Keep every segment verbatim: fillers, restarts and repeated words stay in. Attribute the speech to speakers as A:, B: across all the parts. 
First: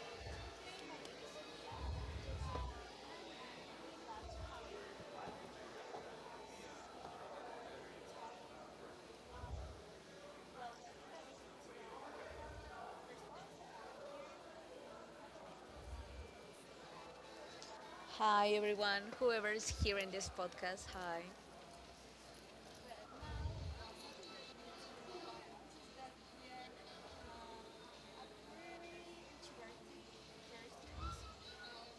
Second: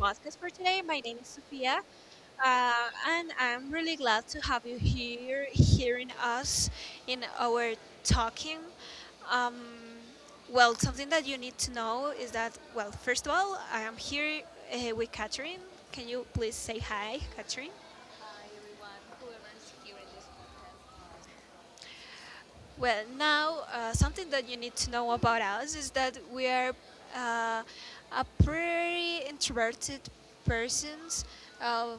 A: podcast for today. My name is Sophia, uh, and I'm really glad to have you here, hearing us in our talking. Um, well, something that you need to know is that, well, first of all, I am here uh, with Catherine. Can you please say hi, Catherine?
B: Hi, everyone, whoever is here in this podcast. Hi.
A: Well, now uh, something that you need to know about us is that we are uh, a pretty introverted persons. Uh,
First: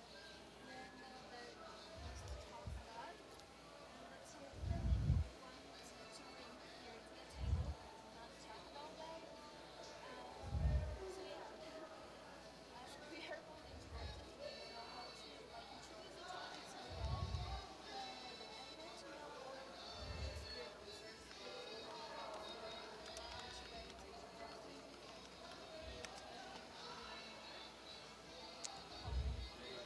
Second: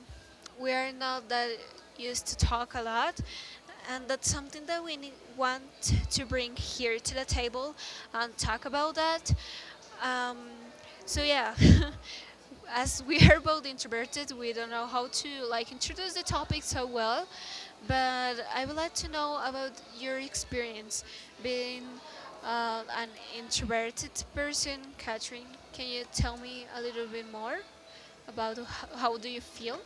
A: we are not that used to talk a lot, and that's something that we need, want to bring here to the table and talk about that. Um, so yeah, as we are both introverted, we don't know how to like introduce the topic so well. But I would like to know about your experience being uh, an introverted person, Catherine. Can you tell me a little bit more about h- how do you feel?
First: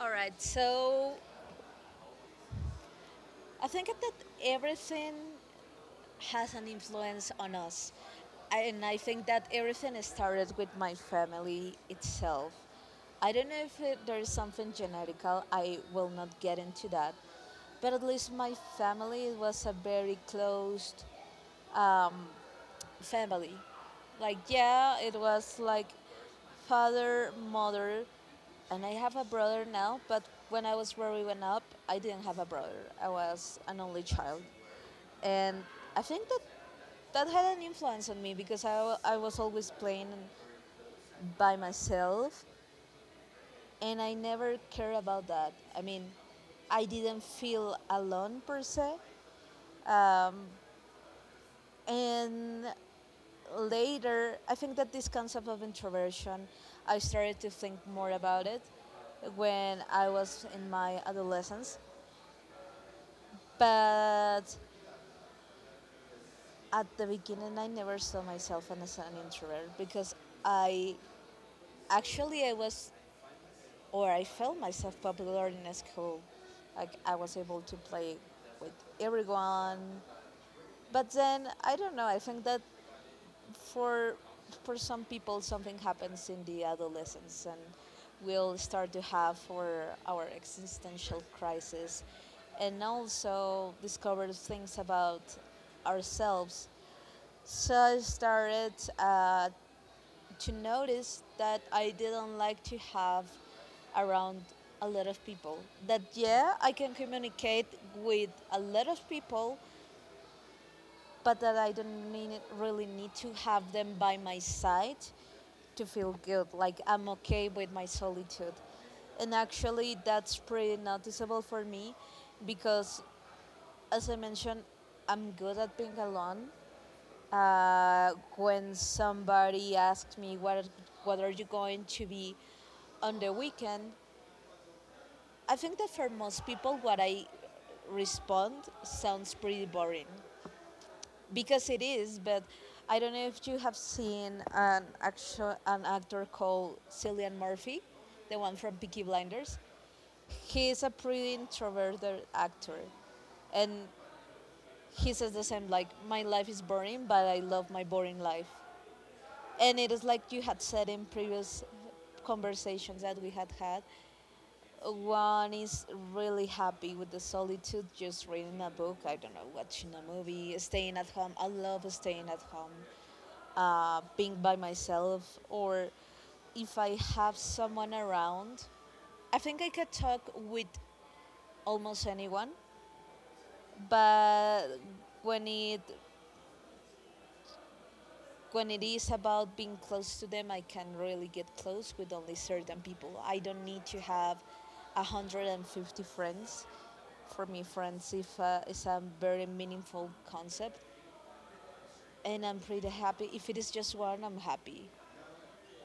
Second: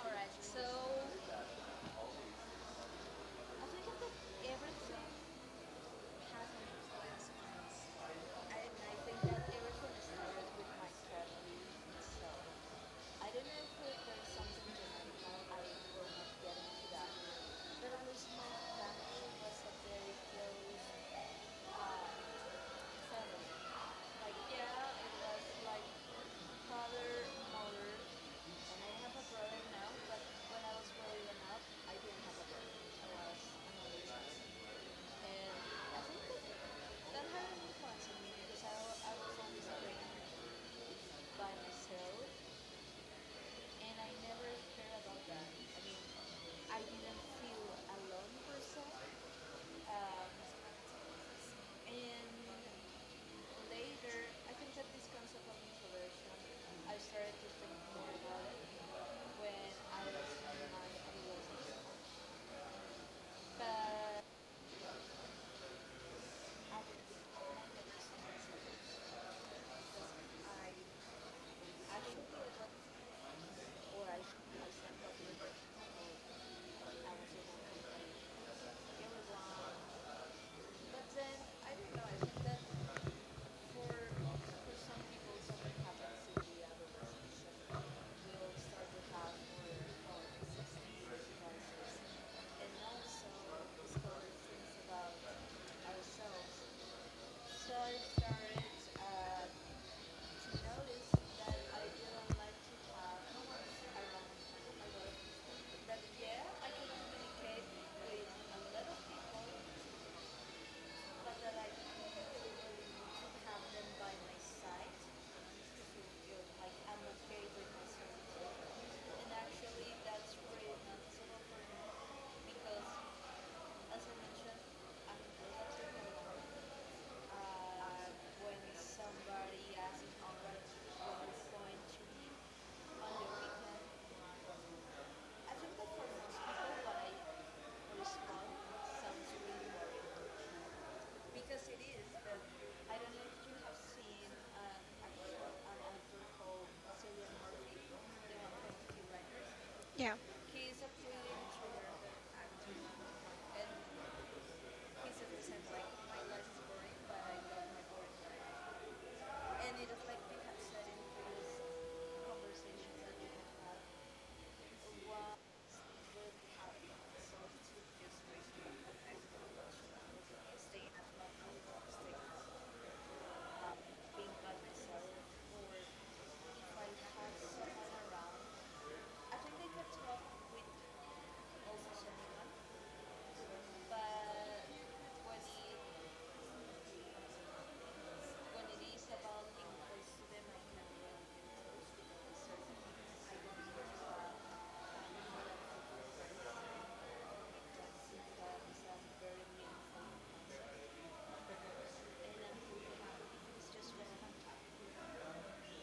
B: All right,
A: So.
B: so I think that everything has an influence on us. And I think that everything started with my family itself. I don't know if it, there is something genetical, I will not get into that. But at least my family was a very closed, um, family. Like, yeah, it was like father, mother, and I have a brother now, but when I was growing up, I didn't have a brother. I was an only child. And I think that that had an influence on me because I, I was always playing by myself and I never cared about that. I mean, I didn't feel alone per se. And later, I think that this concept of introversion, I started to think more about it when I was in my adolescence. But at the beginning, I never saw myself as an introvert because I actually I was or I felt myself popular in school. Like I was able to play with everyone. But then I don't know. I think that For for some people, something happens in the adolescence, and we'll start to have for our existential crisis, and also discover things about ourselves. So I started uh, to notice that I didn't like to have around a lot of people. That yeah, I can communicate with a lot of people, but that I don't need, really need to have them by my side to feel good. Like I'm okay with my solitude. And actually, that's pretty noticeable for me because, as I mentioned, I'm good at being alone. Uh, when somebody asks me, what, what are you going to be on the weekend? I think that for most people, what I respond sounds pretty boring because it is, but I don't know if you have seen an actual an actor called Cillian Murphy, the one from Peaky Blinders.
A: Yeah,
B: He is a pretty introverted actor, and he says the same, like, my life is boring, but I love my boring life. And it is like you had said in previous conversations that we had had, one is really happy with the solitude, just reading a book, I don't know, watching a movie, staying at home. I love staying at home, uh, being by myself, or if I have someone around. I think I could talk with almost anyone, but when it When it is about being close to them, I can really get close with only certain people. I don't need to have a hundred fifty friends. For me, friends if, uh, is a very meaningful concept, and I'm pretty happy. If it is just one, I'm happy.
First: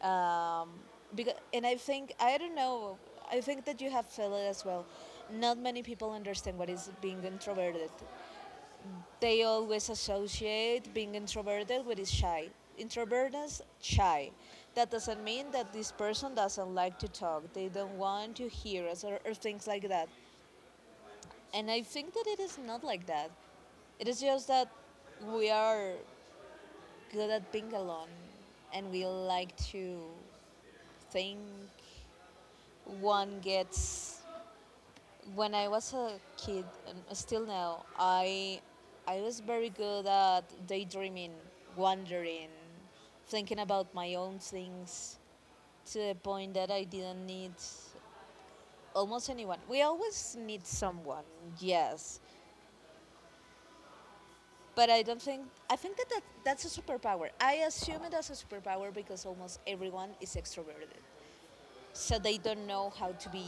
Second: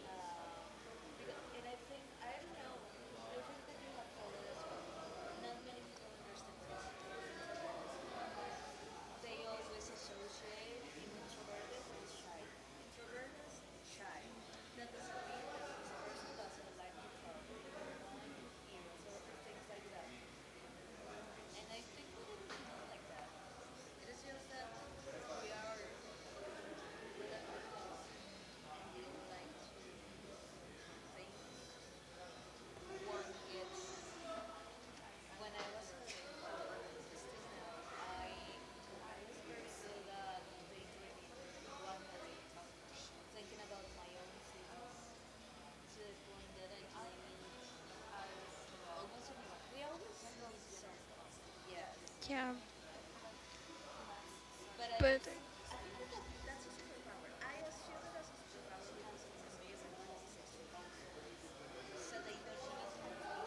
B: Um, because, and I think, I don't know, I think that you have felt it as well. Not many people understand what is being introverted. They always associate being introverted with is shy. Introvertness, shy. That doesn't mean that this person doesn't like to talk. They don't want to hear us, or, or things like that. And I think that it is not like that. It is just that we are good at being alone and we like to think one gets when I was a kid, and still now, I I was very good at daydreaming, wandering, thinking about my own things to the point that I didn't need almost anyone. We always need someone, yes,
A: yeah,
B: but I don't
A: but.
B: think I think that, that that's a superpower. I assume it as a superpower because almost everyone is extroverted, so they don't know how to be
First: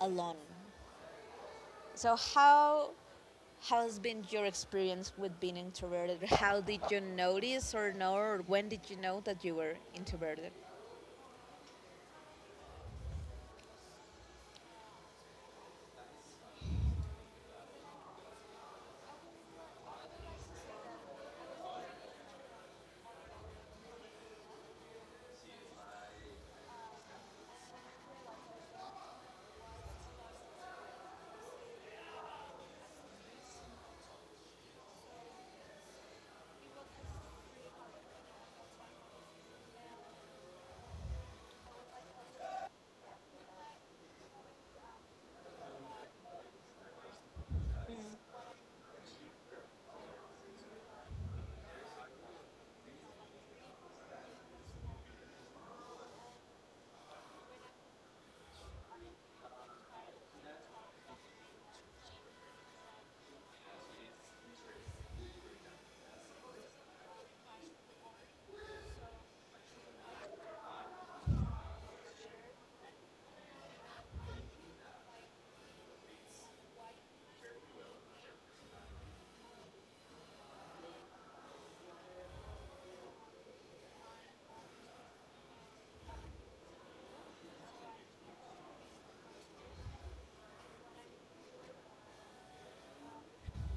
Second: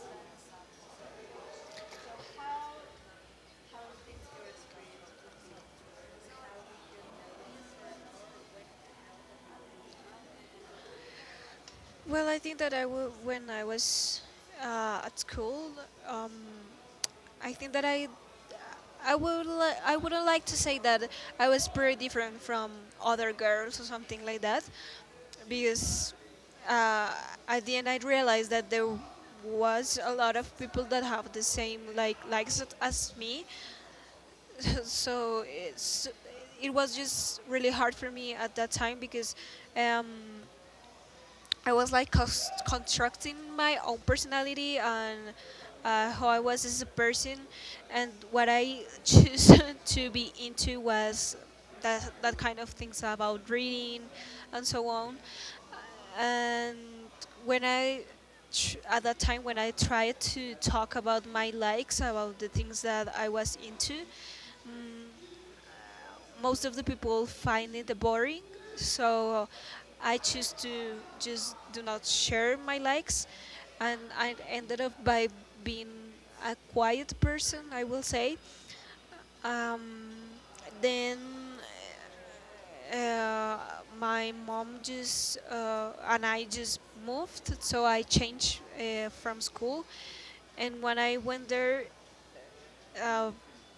B: alone. So how has been your experience with being introverted? How did you notice or know or when did you know that you were introverted?
A: Well, I think that I w- when I was uh, at school, um, I think that I I would li- I wouldn't like to say that I was pretty different from other girls or something like that, because uh, at the end I realized that there was a lot of people that have the same like likes as as me, so it's it was just really hard for me at that time because. Um, I was like constructing my own personality and uh, how I was as a person, and what I choose to be into was that that kind of things about reading and so on. And when I tr- at that time when I tried to talk about my likes about the things that I was into, mm most of the people find it boring, so I choose to just do not share my likes, and I ended up by being a quiet person, I will say. um, then uh, my mom just uh, and I just moved, so I changed uh, from school. And when I went there, uh,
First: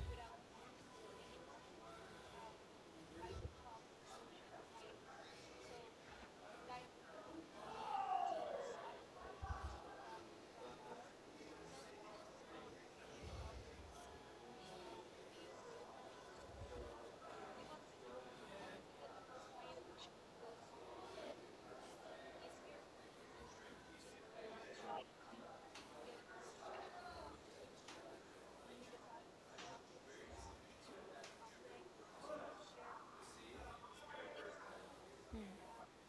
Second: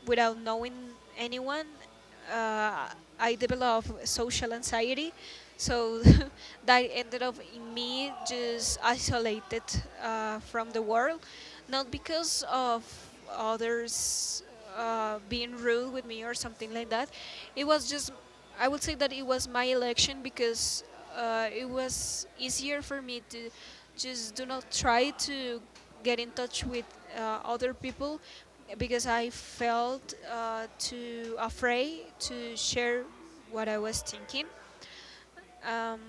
A: without knowing anyone, uh, I developed social anxiety. So that ended up in me just isolated uh, from the world, not because of others uh, being rude with me or something like that. It was just, I would say that it was my election, because uh, it was easier for me to just do not try to get in touch with uh, other people because I felt uh, too afraid to share what I was thinking. Um,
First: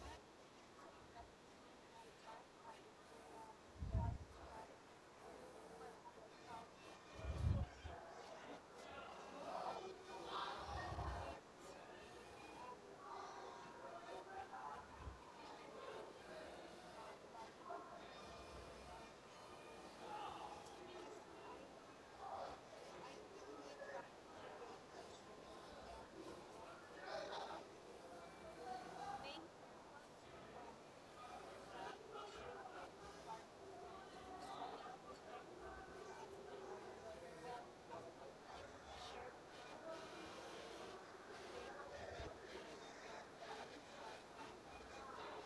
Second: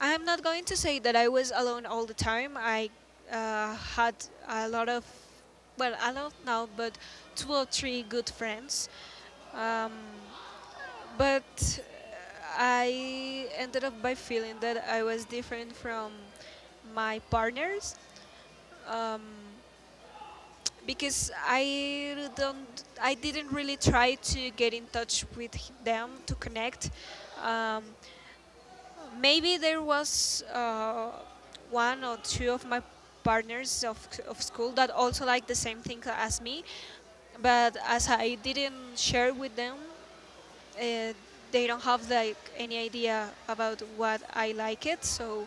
A: I'm not going to say that I was alone all the time. I uh, had a lot of, well, I don't know, but two or three good friends. Um, but I ended up by feeling that I was different from my partners, um, because I don't, I didn't really try to get in touch with them to connect. Um, Maybe there was uh, one or two of my partners of, of school that also liked the same thing as me, but as I didn't share with them, uh, they don't have like any idea about what I like it. So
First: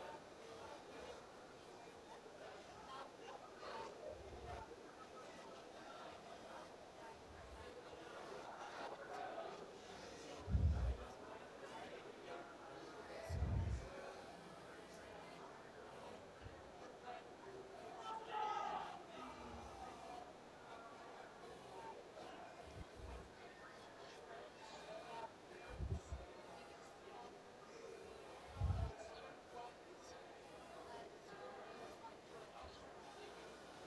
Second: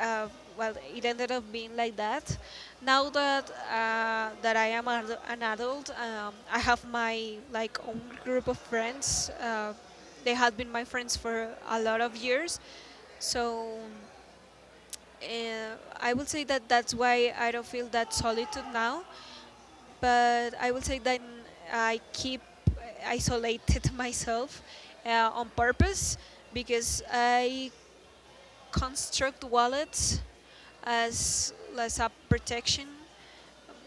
A: uh, well, it ended up being like that. Now that uh, that I am ad- an adult, um, I have my like own group of friends. Uh, they have been my friends for a lot of years, so uh, I will say that that's why I don't feel that solitude now. But I will say that I keep isolated myself uh, on purpose, because I construct wallets as less app protection,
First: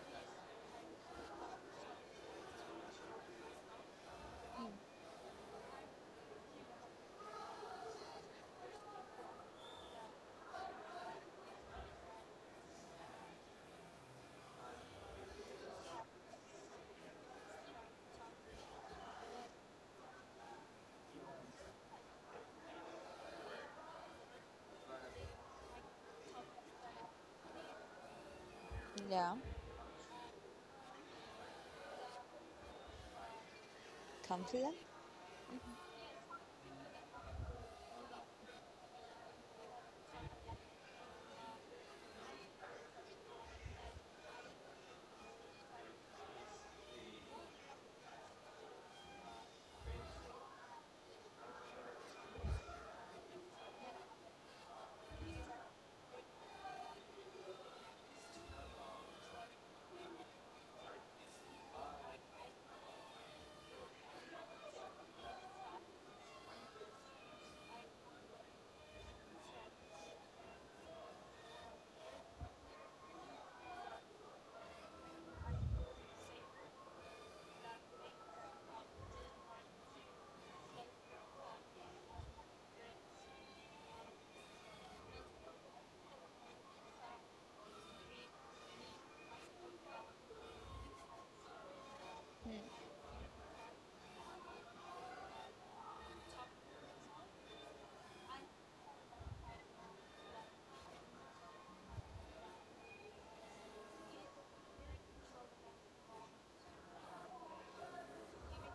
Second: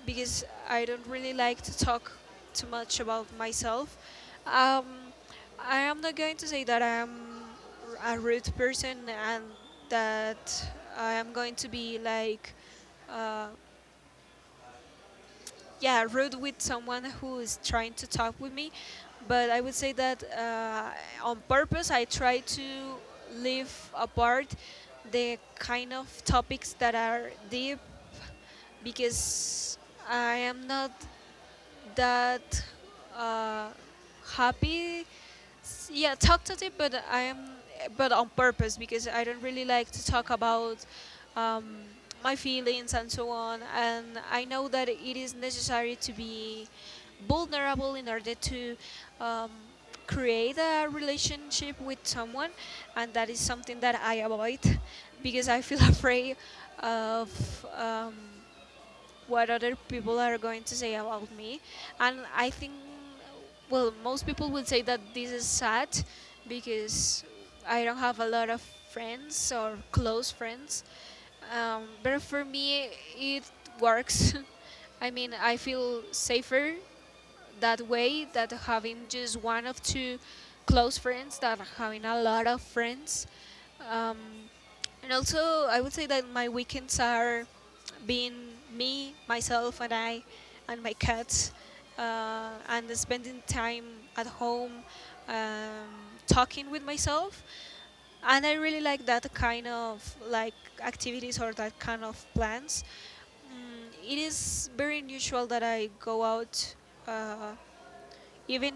A: because I don't really like to talk too much about myself. Um, I am not going to say that I am a rude person and that I am going to be like, uh, yeah, rude with someone who is trying to talk with me, but I would say that uh, on purpose I try to leave apart the kind of topics that are deep,
B: Yeah,
A: because I am not that uh,
B: confident.
A: happy, s- yeah, talked at it, but i am but on purpose, because I don't really like to talk about um, my feelings and so on, and I know that it is necessary to be vulnerable in order to um, create a relationship with someone, and that is something that I avoid because I feel afraid of um, what other people are going to say about me. And I think, well, most people would say that this is sad because I don't have a lot of friends or close friends. Um, but for me, it works. I mean, I feel safer that way, that having just one of two close friends, that having a lot of friends. um, and also, I would say that my weekends are being me, myself, and I, and my cats, uh, and spending time at home, um, talking with myself, and I really like that kind of like activities or that kind of plans. Mm, It is very unusual that I go out, uh, even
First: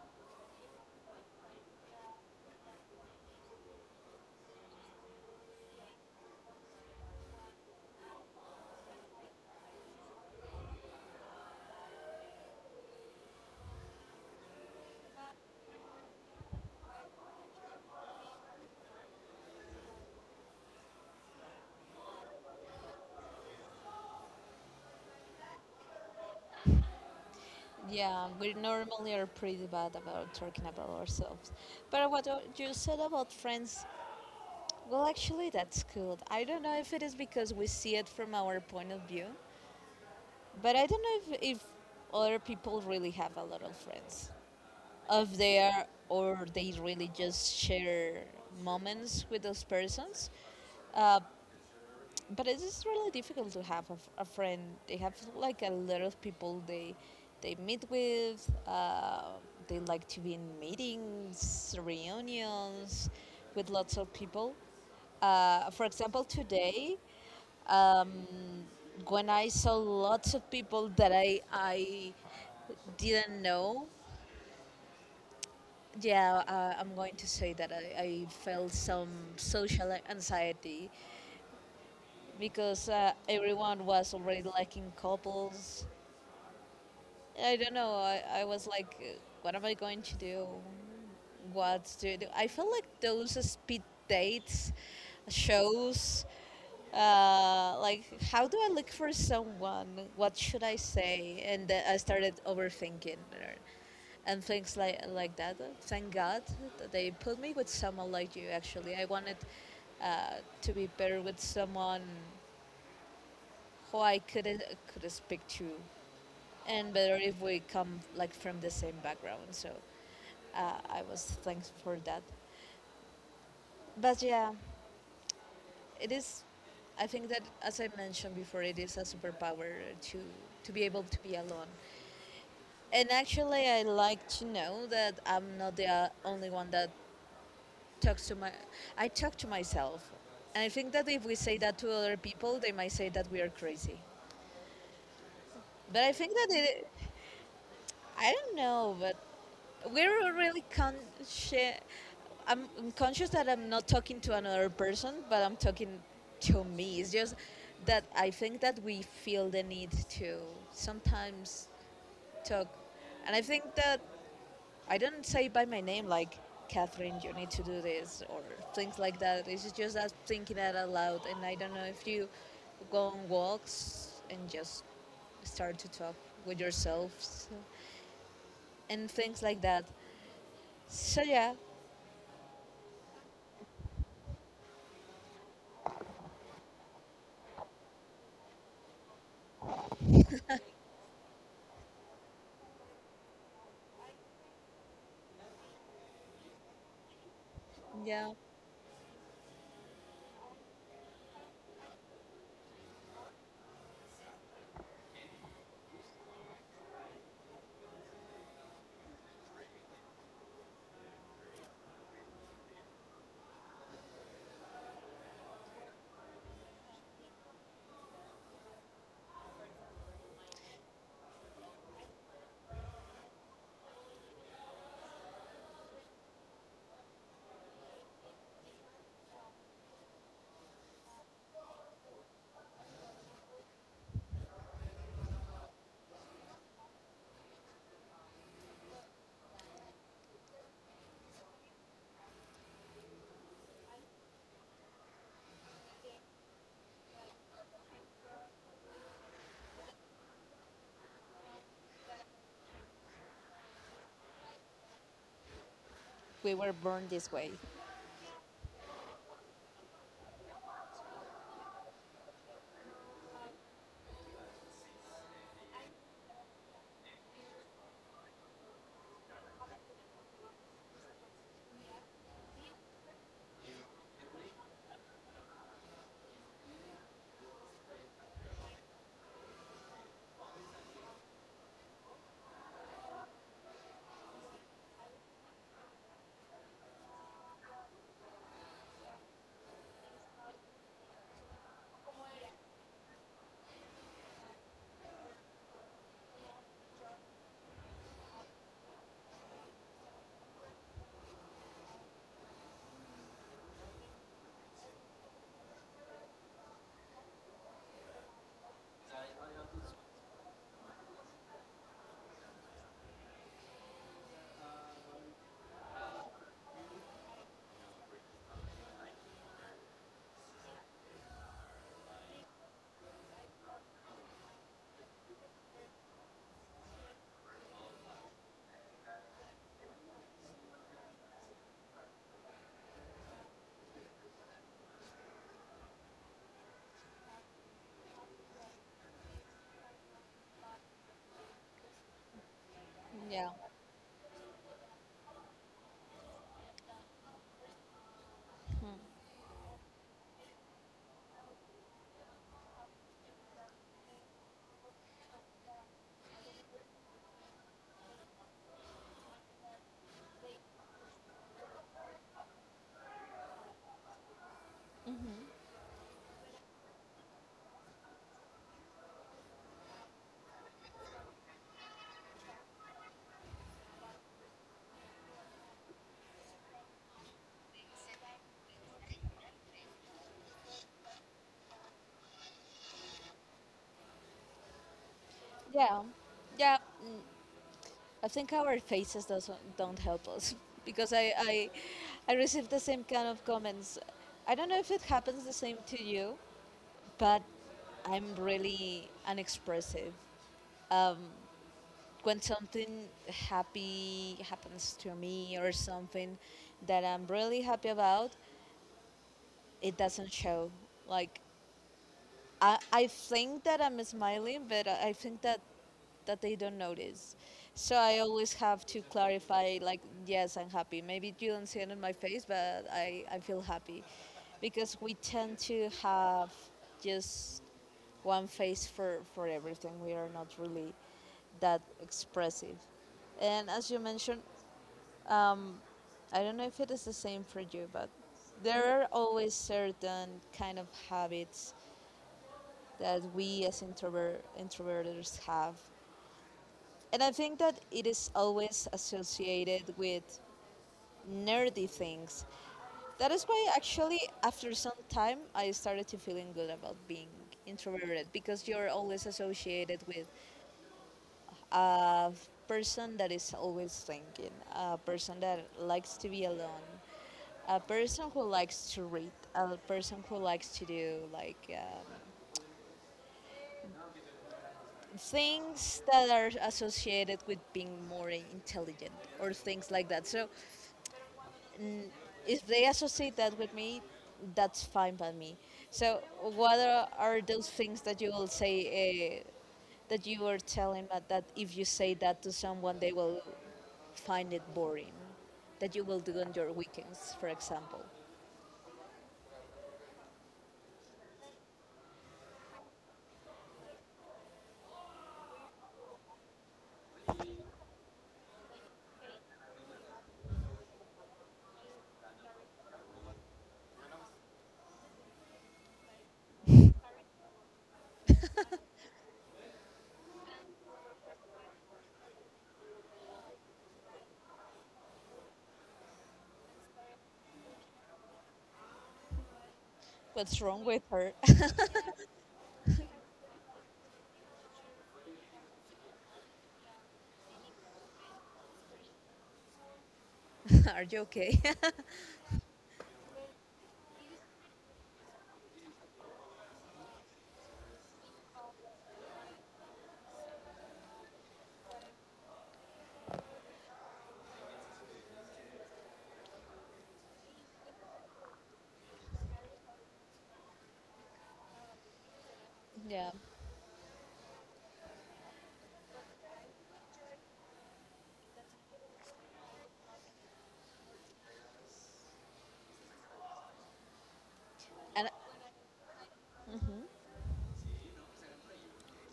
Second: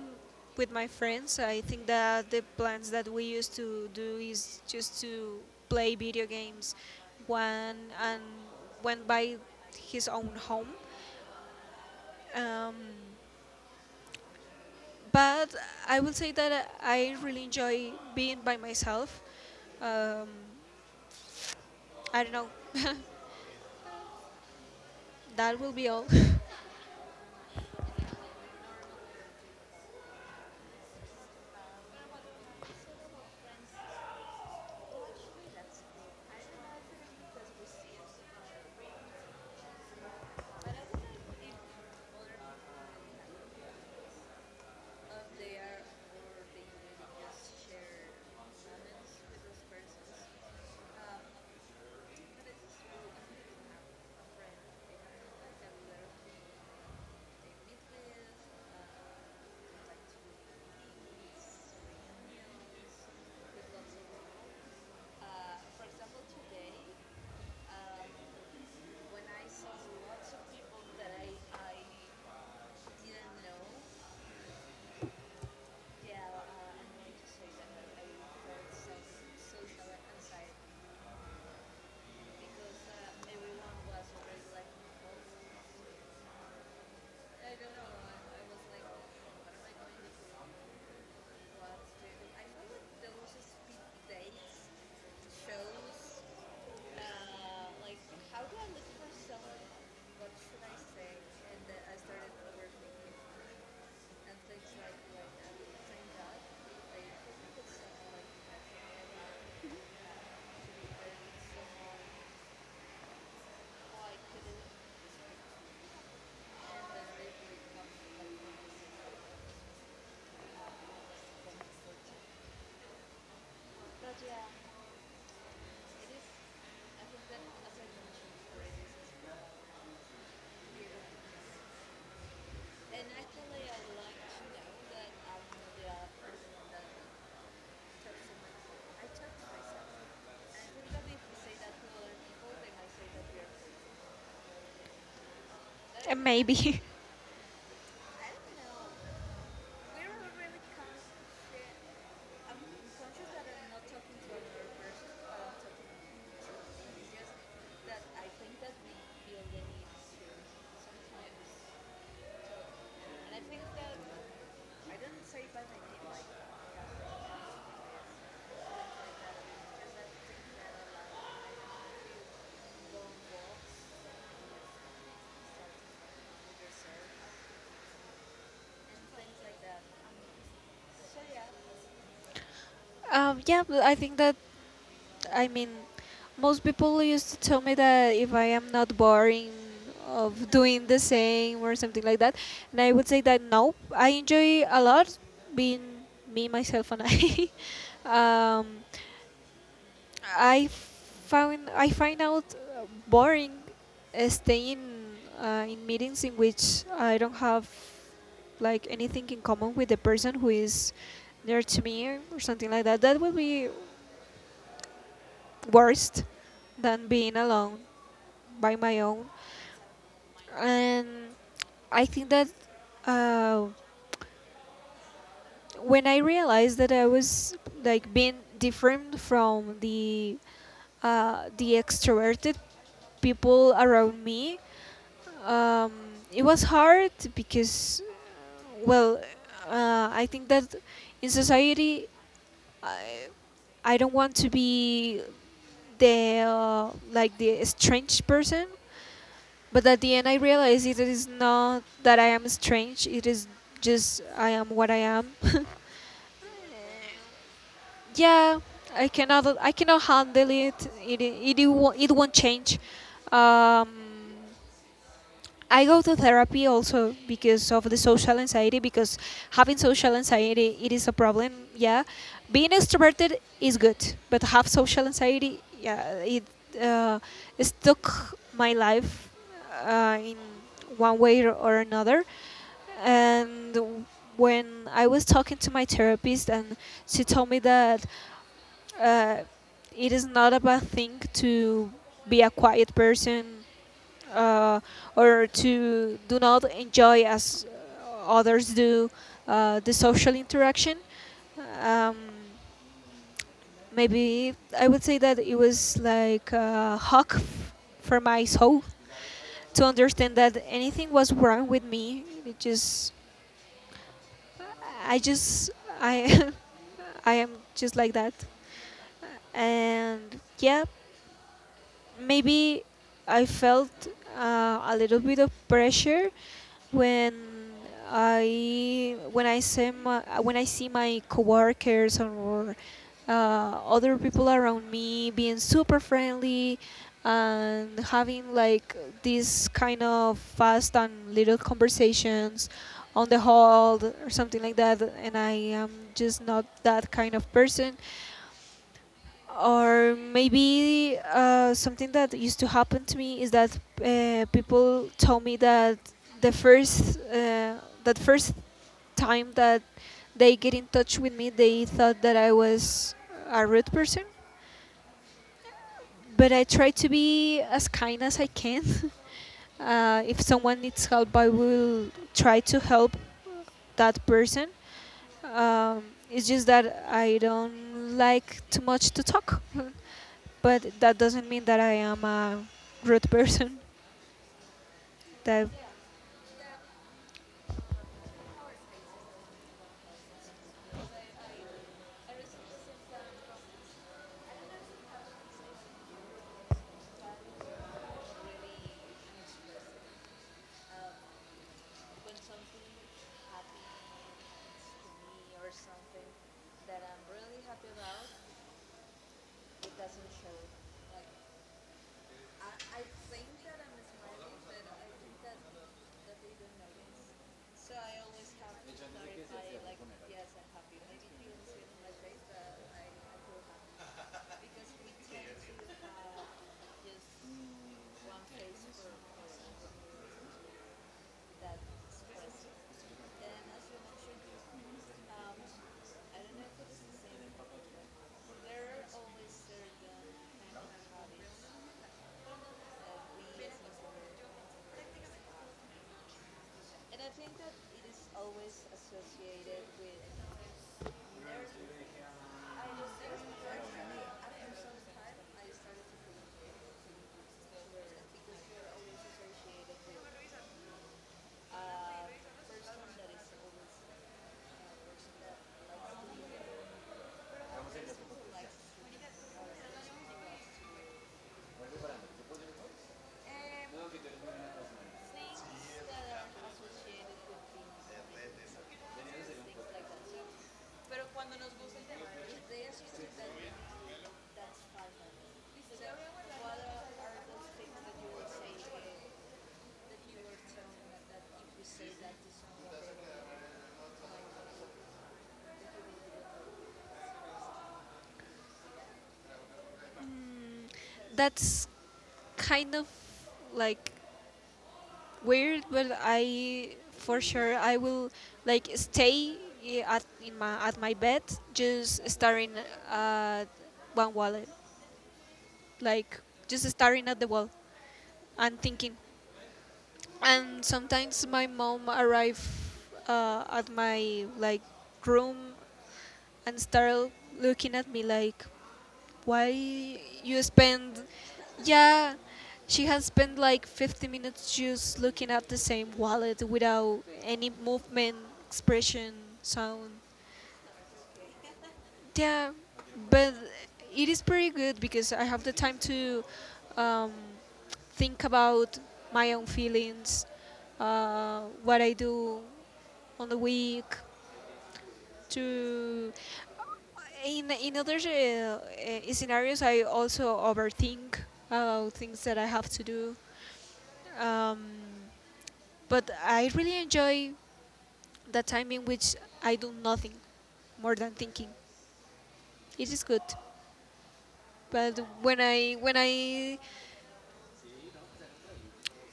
A: with my friends. I think that the plans that we used to do is just to play video games. One and went by his own home. Um, but I will say that I really enjoy being by myself. Um, I don't know. That will be all.
B: Yeah, we normally are pretty bad about talking about ourselves. But what o- you said about friends, well, actually, that's good. I don't know if it is because we see it from our point of view, but I don't know if, if other people really have a lot of friends. Of there or they really just share moments with those persons. Uh, but it is really difficult to have a, f- a friend. They have like a lot of people they they meet with. Uh, they like to be in meetings, reunions, with lots of people. Uh, for example, today um, when I saw lots of people that I I didn't know, yeah, uh, I'm going to say that I, I felt some social anxiety because uh, everyone was already liking couples. I don't know. I, I was like, uh, what am I going to do? What do I do? I feel like those speed dates shows. Uh, like, how do I look for someone? What should I say? And then I started overthinking, er, and things like like that. Thank God that they put me with someone like you. Actually, I wanted uh, to be better with someone who I could could speak to, and better if we come like from the same background. So uh, I was thankful for that. But yeah, it is. I think that as I mentioned before, it is a superpower to to be able to be alone. And actually, I like to know that I'm not the uh, only one that talks to my. I talk to myself, and I think that if we say that to other people, they might say that we are crazy. But I
A: And
B: think that
A: maybe.
B: it, I don't know, but we're really conscious. I'm, I'm conscious that I'm not talking to another person, but I'm talking to me. It's just that I think that we feel the need to sometimes talk. And I think that I don't say by my name, like, Catherine, you need to do this, or things like that. It's just us thinking that out loud. And I don't know if you go on walks and just start to talk with yourselves and things like that. So yeah,
A: Um, yeah, but I think that, I mean, most people used to tell me that if I am not boring of doing the same or something like that, and I would say that no, I enjoy a lot being me, myself, and I.
B: yeah,
A: um, I found I find out uh, boring uh, staying uh, in meetings in which I don't have like anything in common with the person who is near to me or something like that. That would be worst than being alone by my own. And I think that uh, when I realized that I was like being different from the uh, the extroverted people around me, um, it was hard because, well, uh, I think that in society, I, I don't want to be the uh, like the strange person, but at the end, I realized it is not that I am strange. It is just I am what I am.
B: we were born this way.
A: Yeah, I cannot. I cannot handle it. It it it won't, it won't change. Um, I go to therapy also because of the social anxiety. Because having social anxiety, it is a problem. Yeah, being extroverted is good, but have social anxiety, yeah, it uh, stuck my life uh, in one way or or another. And when I was talking to my therapist, and she told me that uh, it is not a bad thing to be a quiet person, uh, or to do not enjoy as others do uh, the social interaction. Um, Maybe I would say that it was like a hug f- for my soul, to understand that anything was wrong with me. It just, I just, I I am just like that, and yeah, maybe I felt uh, a little bit of pressure when I when I see my, when I see my coworkers or uh, other people around me being super friendly and having like these kind of fast and little conversations on the
B: Yeah,
A: hall or something like that, and I am just not that kind of person. Or maybe uh, something that used to happen to me is that uh, people told me that the first uh, that first time that they get in touch with me, they thought that I was a rude person, but I try to be as kind as I can. Uh, if someone needs help, I will try to help that person. Um, it's just that I don't like too much to talk, but that doesn't mean that I am a rude person. That
B: yeah, yeah. mm, I think our faces doesn't don't help us because I I I received the same kind of comments. I don't know if it happens the same to you, but I'm really unexpressive. When something happy happens to me or something that I'm really happy about, it doesn't show. Like I, I think that I'm smiling, but I I think that that they don't notice. So I always have to clarify, like, yes, I'm happy. Maybe you don't see it on my face, but I, I feel happy. Because we tend to have just one face for, for everything. We are not really that expressive. And as you mentioned, um, I don't know if it is the same for you, but there are always certain kind of habits that we as introvert introverts have. And I think that it is always associated with nerdy things. That is why actually after some time I started to feeling good about being introverted because you're always associated with a person that is always thinking, a person that likes to be alone, a person who likes to read, a person who likes to do like um, things that are associated with being more intelligent or things like that. So if they associate that with me, that's fine by me. So what are, are those things that you will say uh, that you were telling that, that if you say that to someone, they will find it boring? That you will do on your weekends, for example.
A: that's kind of like weird, but I for sure I will like stay i- at in my at my bed just staring at one wall, like just staring at the wall and thinking. And sometimes my mom arrive uh, at my like room and start looking at me like, why you
B: What's wrong with
A: spend,
B: her?
A: yeah, she has spent like fifty minutes just looking at the same wallet without any movement, expression, sound.
B: Are you okay?
A: Yeah, but it is pretty good because I have the time to um, think about my own feelings, uh, what I do on the week. To, in in other uh, uh, scenarios, I also overthink about things that I have to
B: Yeah.
A: do. Um, but I really enjoy the time in which I do nothing more than thinking. It is good. But
B: And
A: when I when I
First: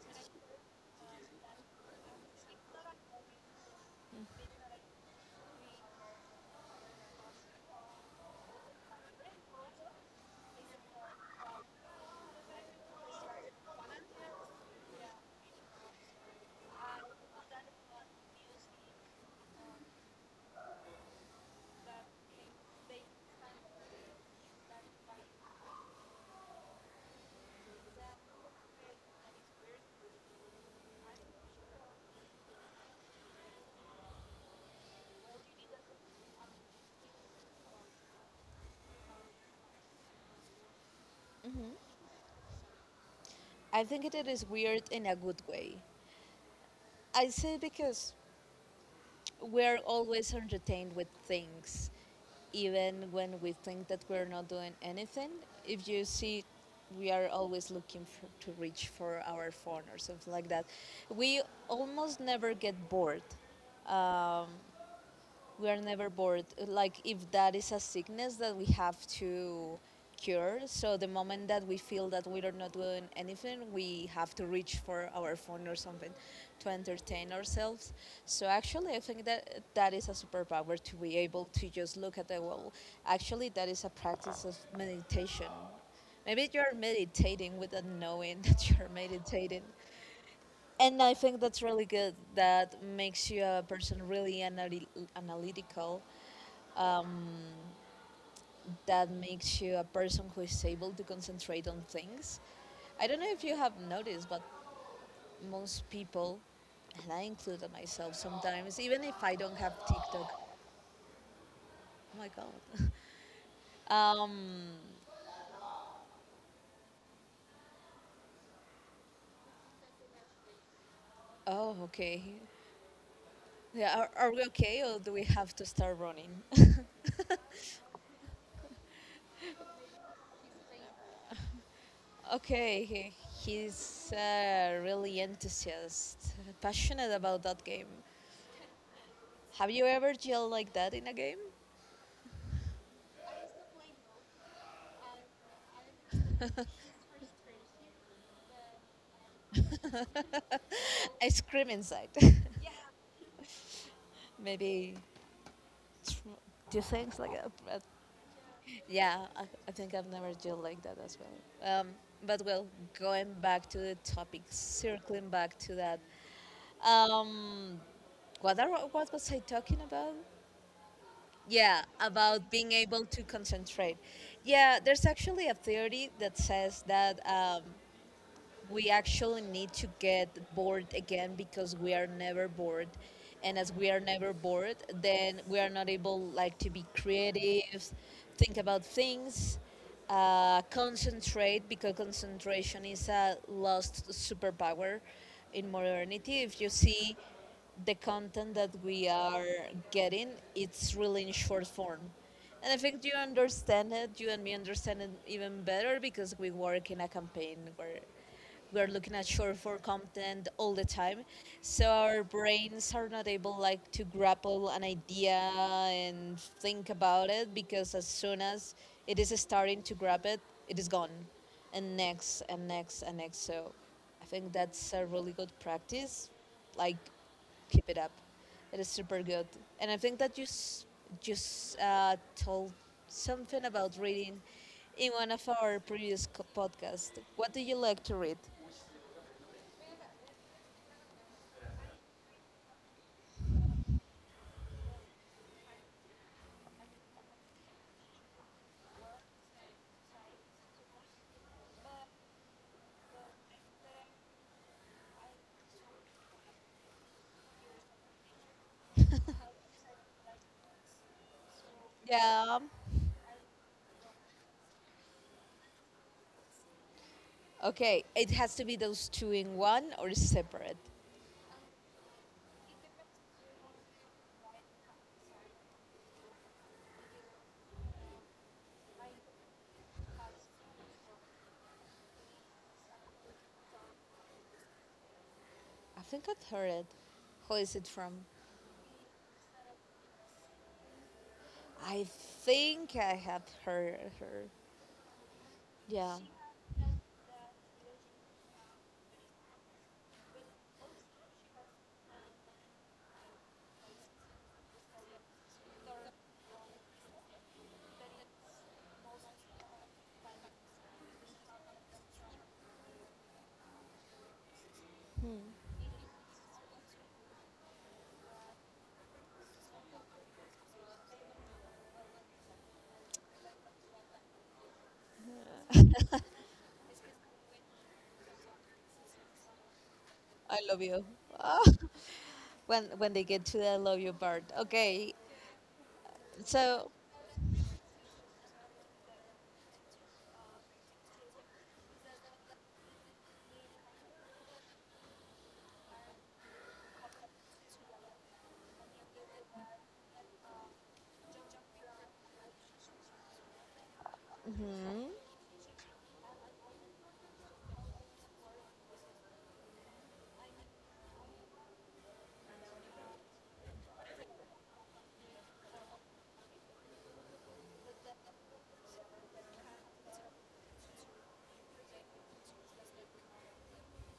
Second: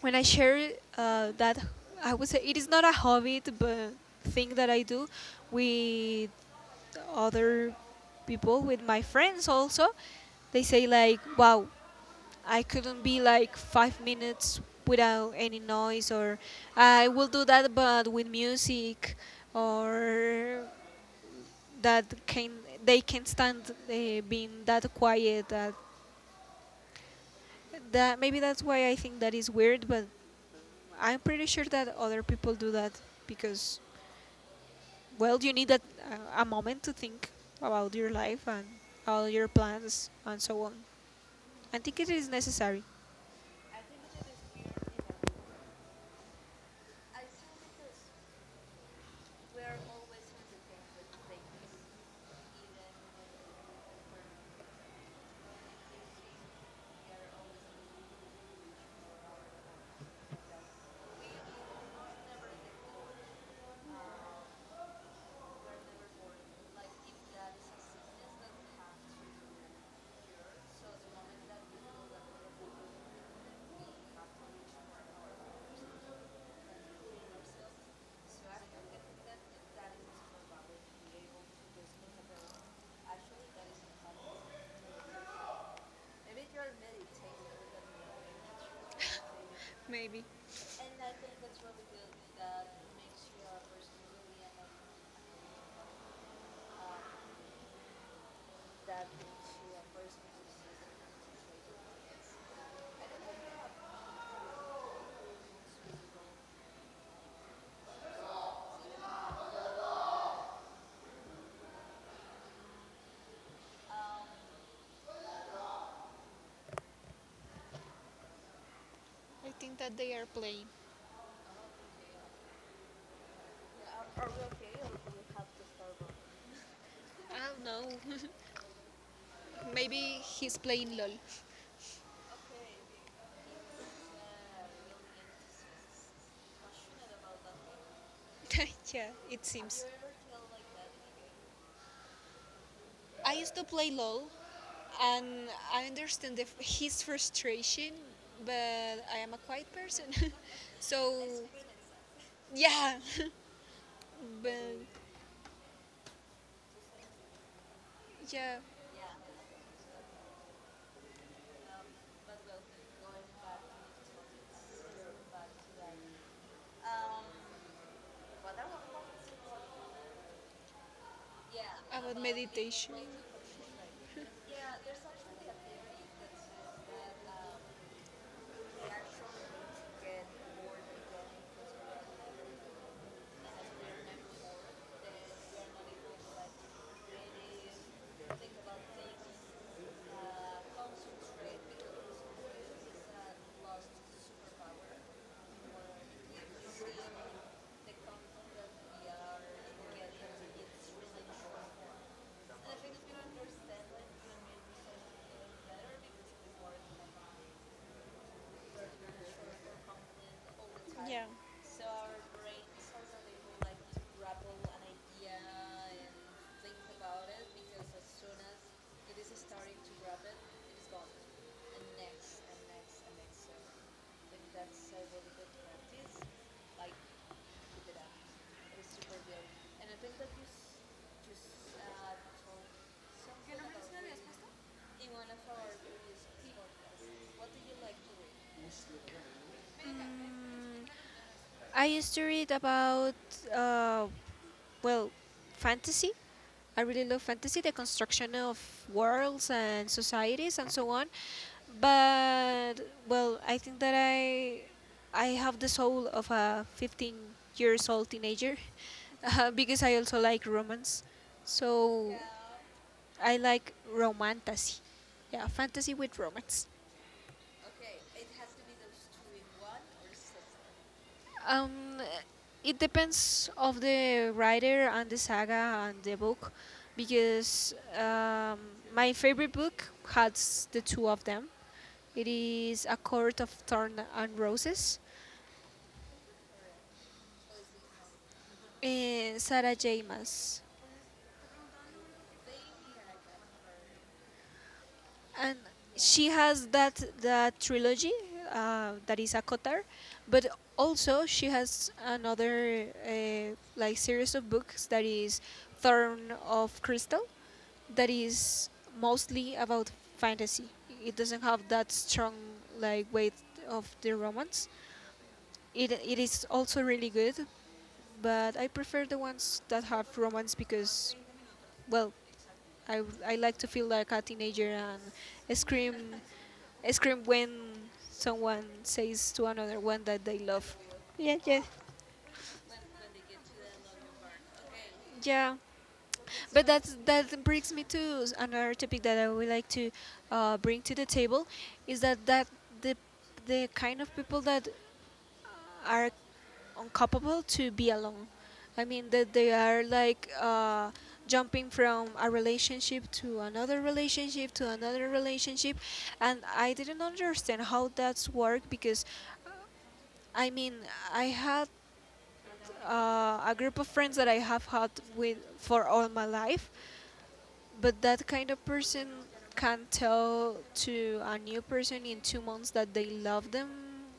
A: when I share uh, that, I would say it is not a hobby but thing that I do with other people, with my friends, also they say like, wow, I couldn't be like five minutes without any noise, or I will do that, but with music, or that can they can stand uh, being that quiet. That That maybe that's why I think that is weird, but I'm pretty sure that other people do that because, well, you need that uh, a moment to think about your life and all your plans and so on. I think it is necessary.
B: I think it is weird in a good way. I say because we're always entertained with things, even when we think that we're not doing anything. If you see, we are always looking for, to reach for our phone or something like that. We almost never get bored. Um, we are never bored. Like if that is a sickness that we have to cure, so the moment that we feel that we are not doing anything, we have to reach for our phone or something to entertain ourselves. So actually, I think that that is a superpower to be able to just look at the wall. Actually, that is a practice of meditation. Maybe you're meditating without knowing that you're meditating.
A: Maybe.
B: And I think that's really good. That makes you a person really anal- analytical, um, that makes you a person who is able to concentrate on things. I don't know if you have noticed, but most people, and I include myself sometimes, even if I don't have TikTok. Oh my god. Um,
A: I think that they are playing.
B: oh, okay. Yeah, are, are we okay or do we have to start running?
A: I don't know. Maybe he's playing LOL.
B: Okay, he, he's uh, really enthusiastic, passionate about that game.
A: Yeah, it
B: Have
A: seems.
B: you ever yelled like that in a game?
A: I used to play LOL and I understand the, f- his frustration, but I am a quiet person. So.
B: I scream inside.
A: Yeah. But
B: Maybe do things like that, but
A: yeah,
B: yeah, I, I think I've never dealt like that as well. Um, but well, going back to the topic, circling back to that, um, what are, what was I talking about? Yeah,
A: about
B: about being
A: meditation.
B: able to concentrate. Yeah, there's actually a theory that says that um, we actually need to get bored again because we are never bored, and as we are never bored then we are not able like to be creative, think about things, uh, concentrate, because concentration is a lost superpower in modernity. If you see the content that we are getting, it's really in short form. And I think you understand it, you and me understand it even better because we work in a campaign where we are looking at short form content all the time.
A: Yeah.
B: So our brains are not able like to grapple an idea and think about it, because as soon as it is starting to grab it, it is gone. And next and next and next. So I think that's a really good practice, like, keep it up, it is super good, and I think that you s- just uh, told something about reading in one of our previous co- podcasts. What do you like to read?
A: Mm, I used to read about, uh, well, fantasy. I really love fantasy, the construction of worlds and societies and so on. But, well, I think that I, I have the soul of a fifteen years old teenager, uh, because I also like romance. So
B: Yeah.
A: I like romantasy. Yeah, fantasy with romance.
B: Okay, it has to be those two in one or separate.
A: Um, it depends of the writer and the saga and the book, because um, my favorite book has the two of them. It is A Court of Thorn and Roses,
B: I think I've heard it. Who is it from?
A: and Sarah J. Maas.
B: I think I have heard her.
A: And
B: Yeah,
A: she has that that trilogy uh, that is a Kotar, but also she has another uh, like series of books that is Thorn of Crystal, that is mostly about fantasy. It doesn't have that strong like weight of the romance. It it is also really good, but I prefer the ones that have romance because, well, I, w- I like to feel like a teenager and scream scream when someone says to another one that they
B: I
A: love.
B: love you.
A: Yeah,
B: Ah,
A: yeah.
B: when when they get to the "I love you part. Okay,
A: Yeah, but
B: so
A: that's, that brings me to s- another topic that I would like to uh, bring to the table, is that that the the kind of people that are uncapable to be alone. I mean that they are like uh, jumping from a relationship to another relationship to another relationship, and I didn't understand how that's work because, I mean, I had uh, a group of friends that I have had with for all my life, but that kind of person can tell to a new person in two months that they love them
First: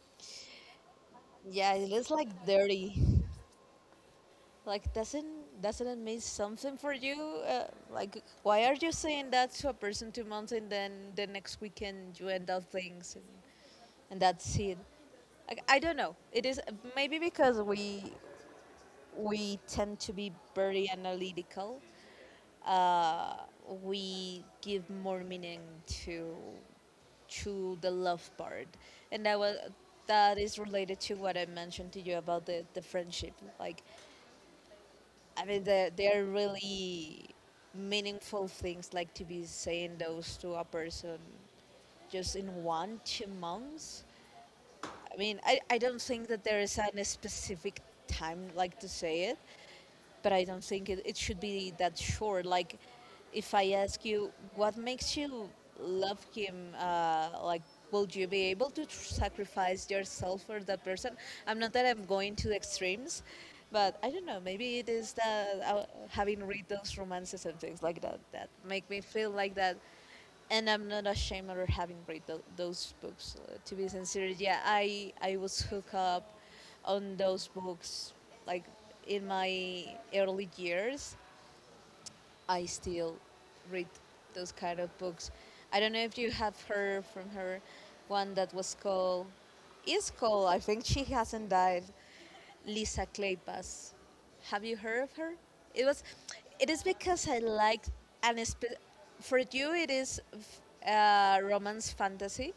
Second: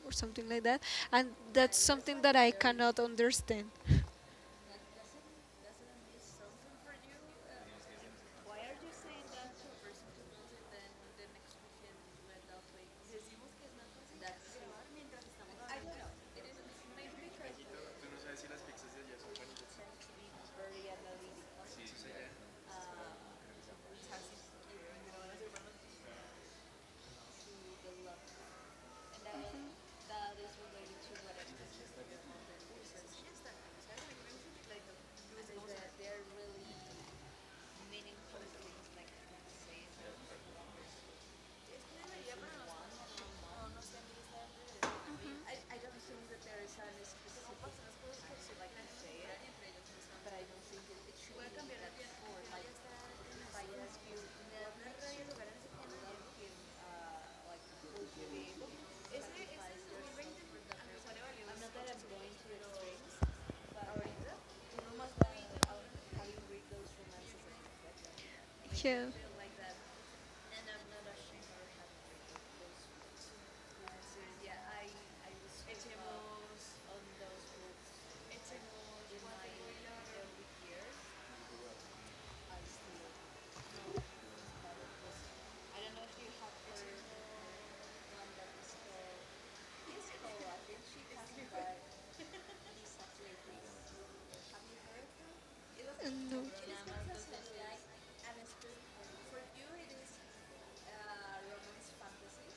A: or something like that, and
B: yeah,
A: that's
B: it is
A: something
B: like
A: that I
B: dirty.
A: cannot understand.
B: Like, doesn't doesn't it mean something for you? Uh, like why are you saying that to a person two months and then the next weekend you end up things, and, and that's it? Like, I don't know. It is maybe because we we tend to be very analytical. Uh, we give more meaning to to the love part, and that was that is related to what I mentioned to you about the the friendship. Like, I mean, the, they're really meaningful things like to be saying those to a person just in one, two months. I mean, I, I don't think that there is a specific time like to say it, but I don't think it, it should be that short. Like, if I ask you what makes you love him, uh, like, will you be able to tr- sacrifice yourself for that person? I'm not that I'm going to extremes, but I don't know. Maybe it is that uh, having read those romances and things like that that make me
A: Yeah.
B: feel like that. And I'm not ashamed of having read tho- those books. Uh, to be sincere, yeah, I I was hooked up on those books. Like, in my early years, I still read those kind of books. I don't know if you have heard from her one that was called, is called, I think she hasn't died, Lisa Kleypas. Have you heard of her? It was,
A: No.
B: it is because I like, and for you it is f- uh, romance fantasy,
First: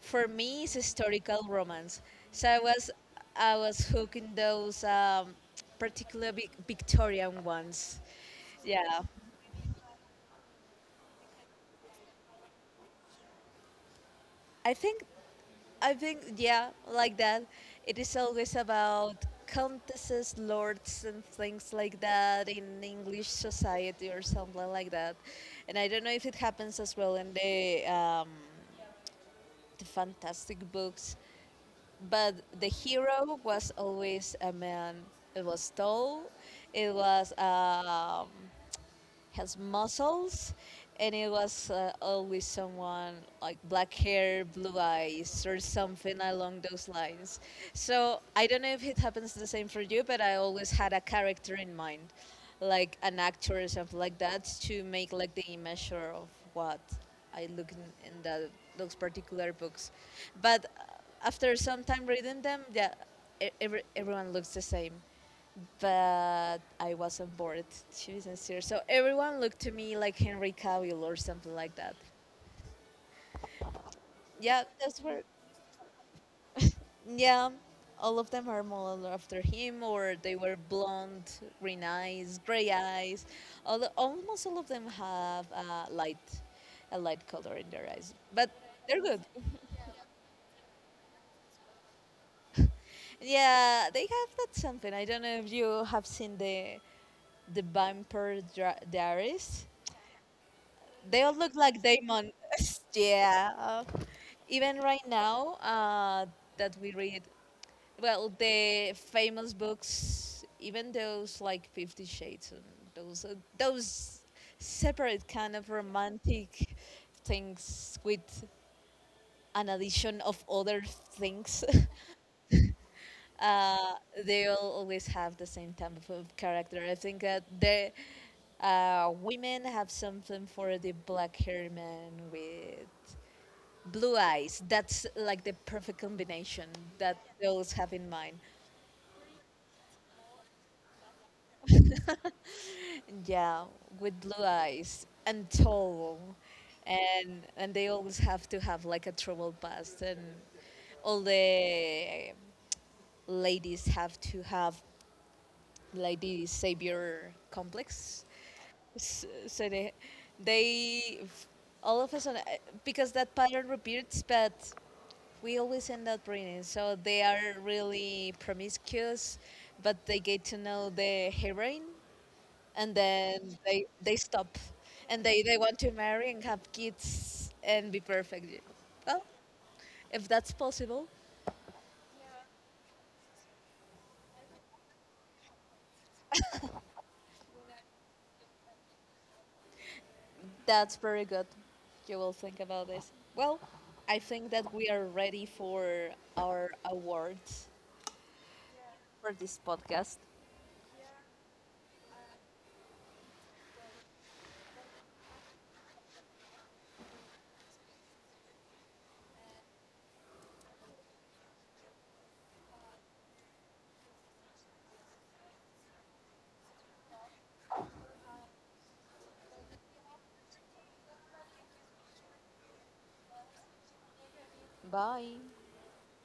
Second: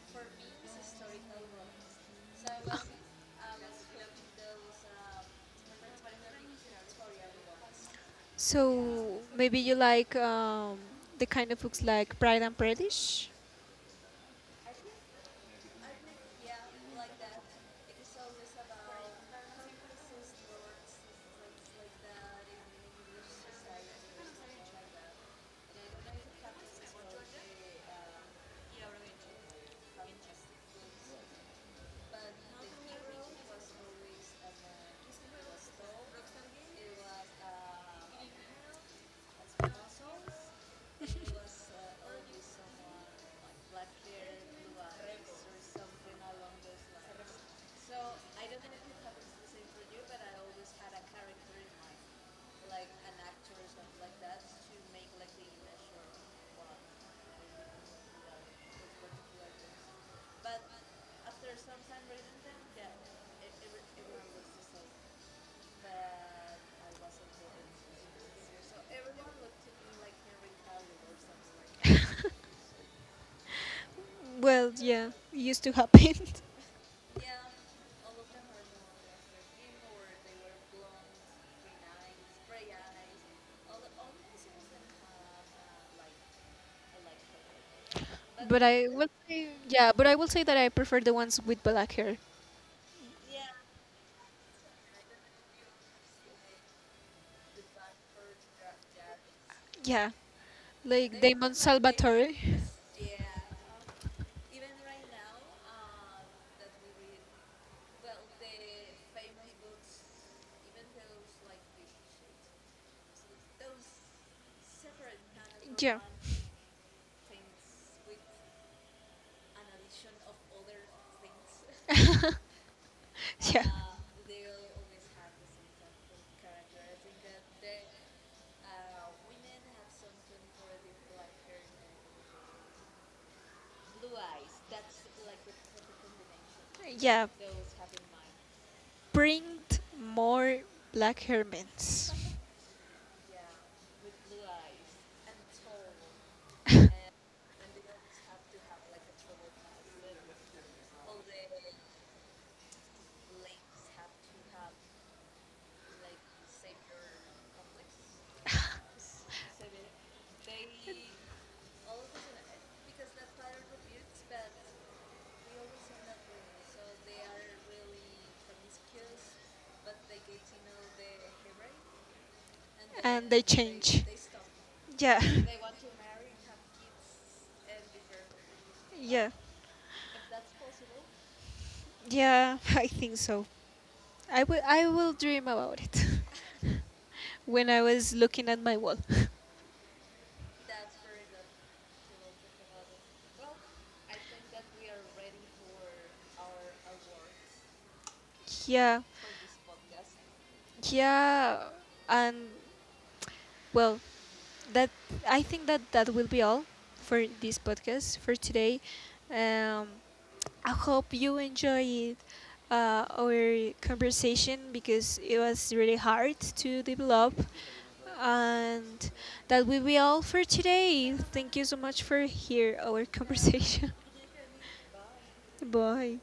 B: for me, it's historical romance. So I was I was hooked in those um, particular Vic- Victorian ones. Yeah,
A: So maybe you like, um, the kind of books like Pride and Prejudice?
B: I think I think yeah, like that. It is always about countesses, lords, and things like that in English society or something like that. And I don't know if it happens as well in the um, the fantastic books, but the hero was always a man. It was tall. It was. Um, has muscles, and it was uh, always someone like black hair, blue eyes, or something along those lines. So I don't know if it happens the same for you, but I always had a character in mind, like an actor or something like that, to make like the image or of what I look in, in that, those particular books. But uh, after some time reading them, yeah, e- every, everyone looks the same, but I wasn't bored, to be sincere. So everyone looked to me like Henry Cavill or something like that. Yeah,
A: Well,
B: that's
A: yeah,
B: where.
A: it used to happen.
B: Yeah, all of them are modeled after him, or they were blonde, green eyes, gray eyes. All the, almost all of them have a light, a light color in their eyes, but
A: But I
B: they're
A: will
B: good.
A: say, yeah, but I will say that I prefer the ones with black hair.
B: Yeah, they have that something. I don't know if you have seen the the Vampire Dra- Diaries.
A: Yeah, like
B: They all look
A: Damon
B: like
A: Salvatore.
B: demons. Yeah. Uh, Even right now, uh, that we read, well, the famous books, even those like Fifty Shades, and those uh, those separate kind of
A: Yeah.
B: romantic things with an addition of other things.
A: Yeah.
B: uh, they all always have the same type of of character. I think that the uh, women have something for the black hair man with blue eyes. That's like the perfect combination that
A: Yeah.
B: they always have in mind.
A: Bring more black hermits.
B: Yeah, with blue eyes and tall, and and they always have to have like a troubled past, and all the ladies have to have like the savior complex. S- so they, they All of a sudden uh, because that pattern repeats, but we always end up reading, so they are really promiscuous, but they get to know the heroine and
A: And
B: then
A: they
B: they
A: change.
B: they stop. And
A: Yeah.
B: they they want to marry and have kids and be perfect. Well,
A: Yeah.
B: if that's possible,
A: Yeah. I think so. I will, I will dream about it when I was looking at my wall.
B: that's very good. You will think about this. Well, I think that we are ready for our awards
A: Yeah,
B: for this podcast.
A: yeah, and, well, that, I think that that will be all for this podcast for today. Um, I hope you enjoyed uh, our conversation because it was really hard to develop. And that will be all for today. Thank you so much for hear our conversation.
B: Bye.
A: Bye.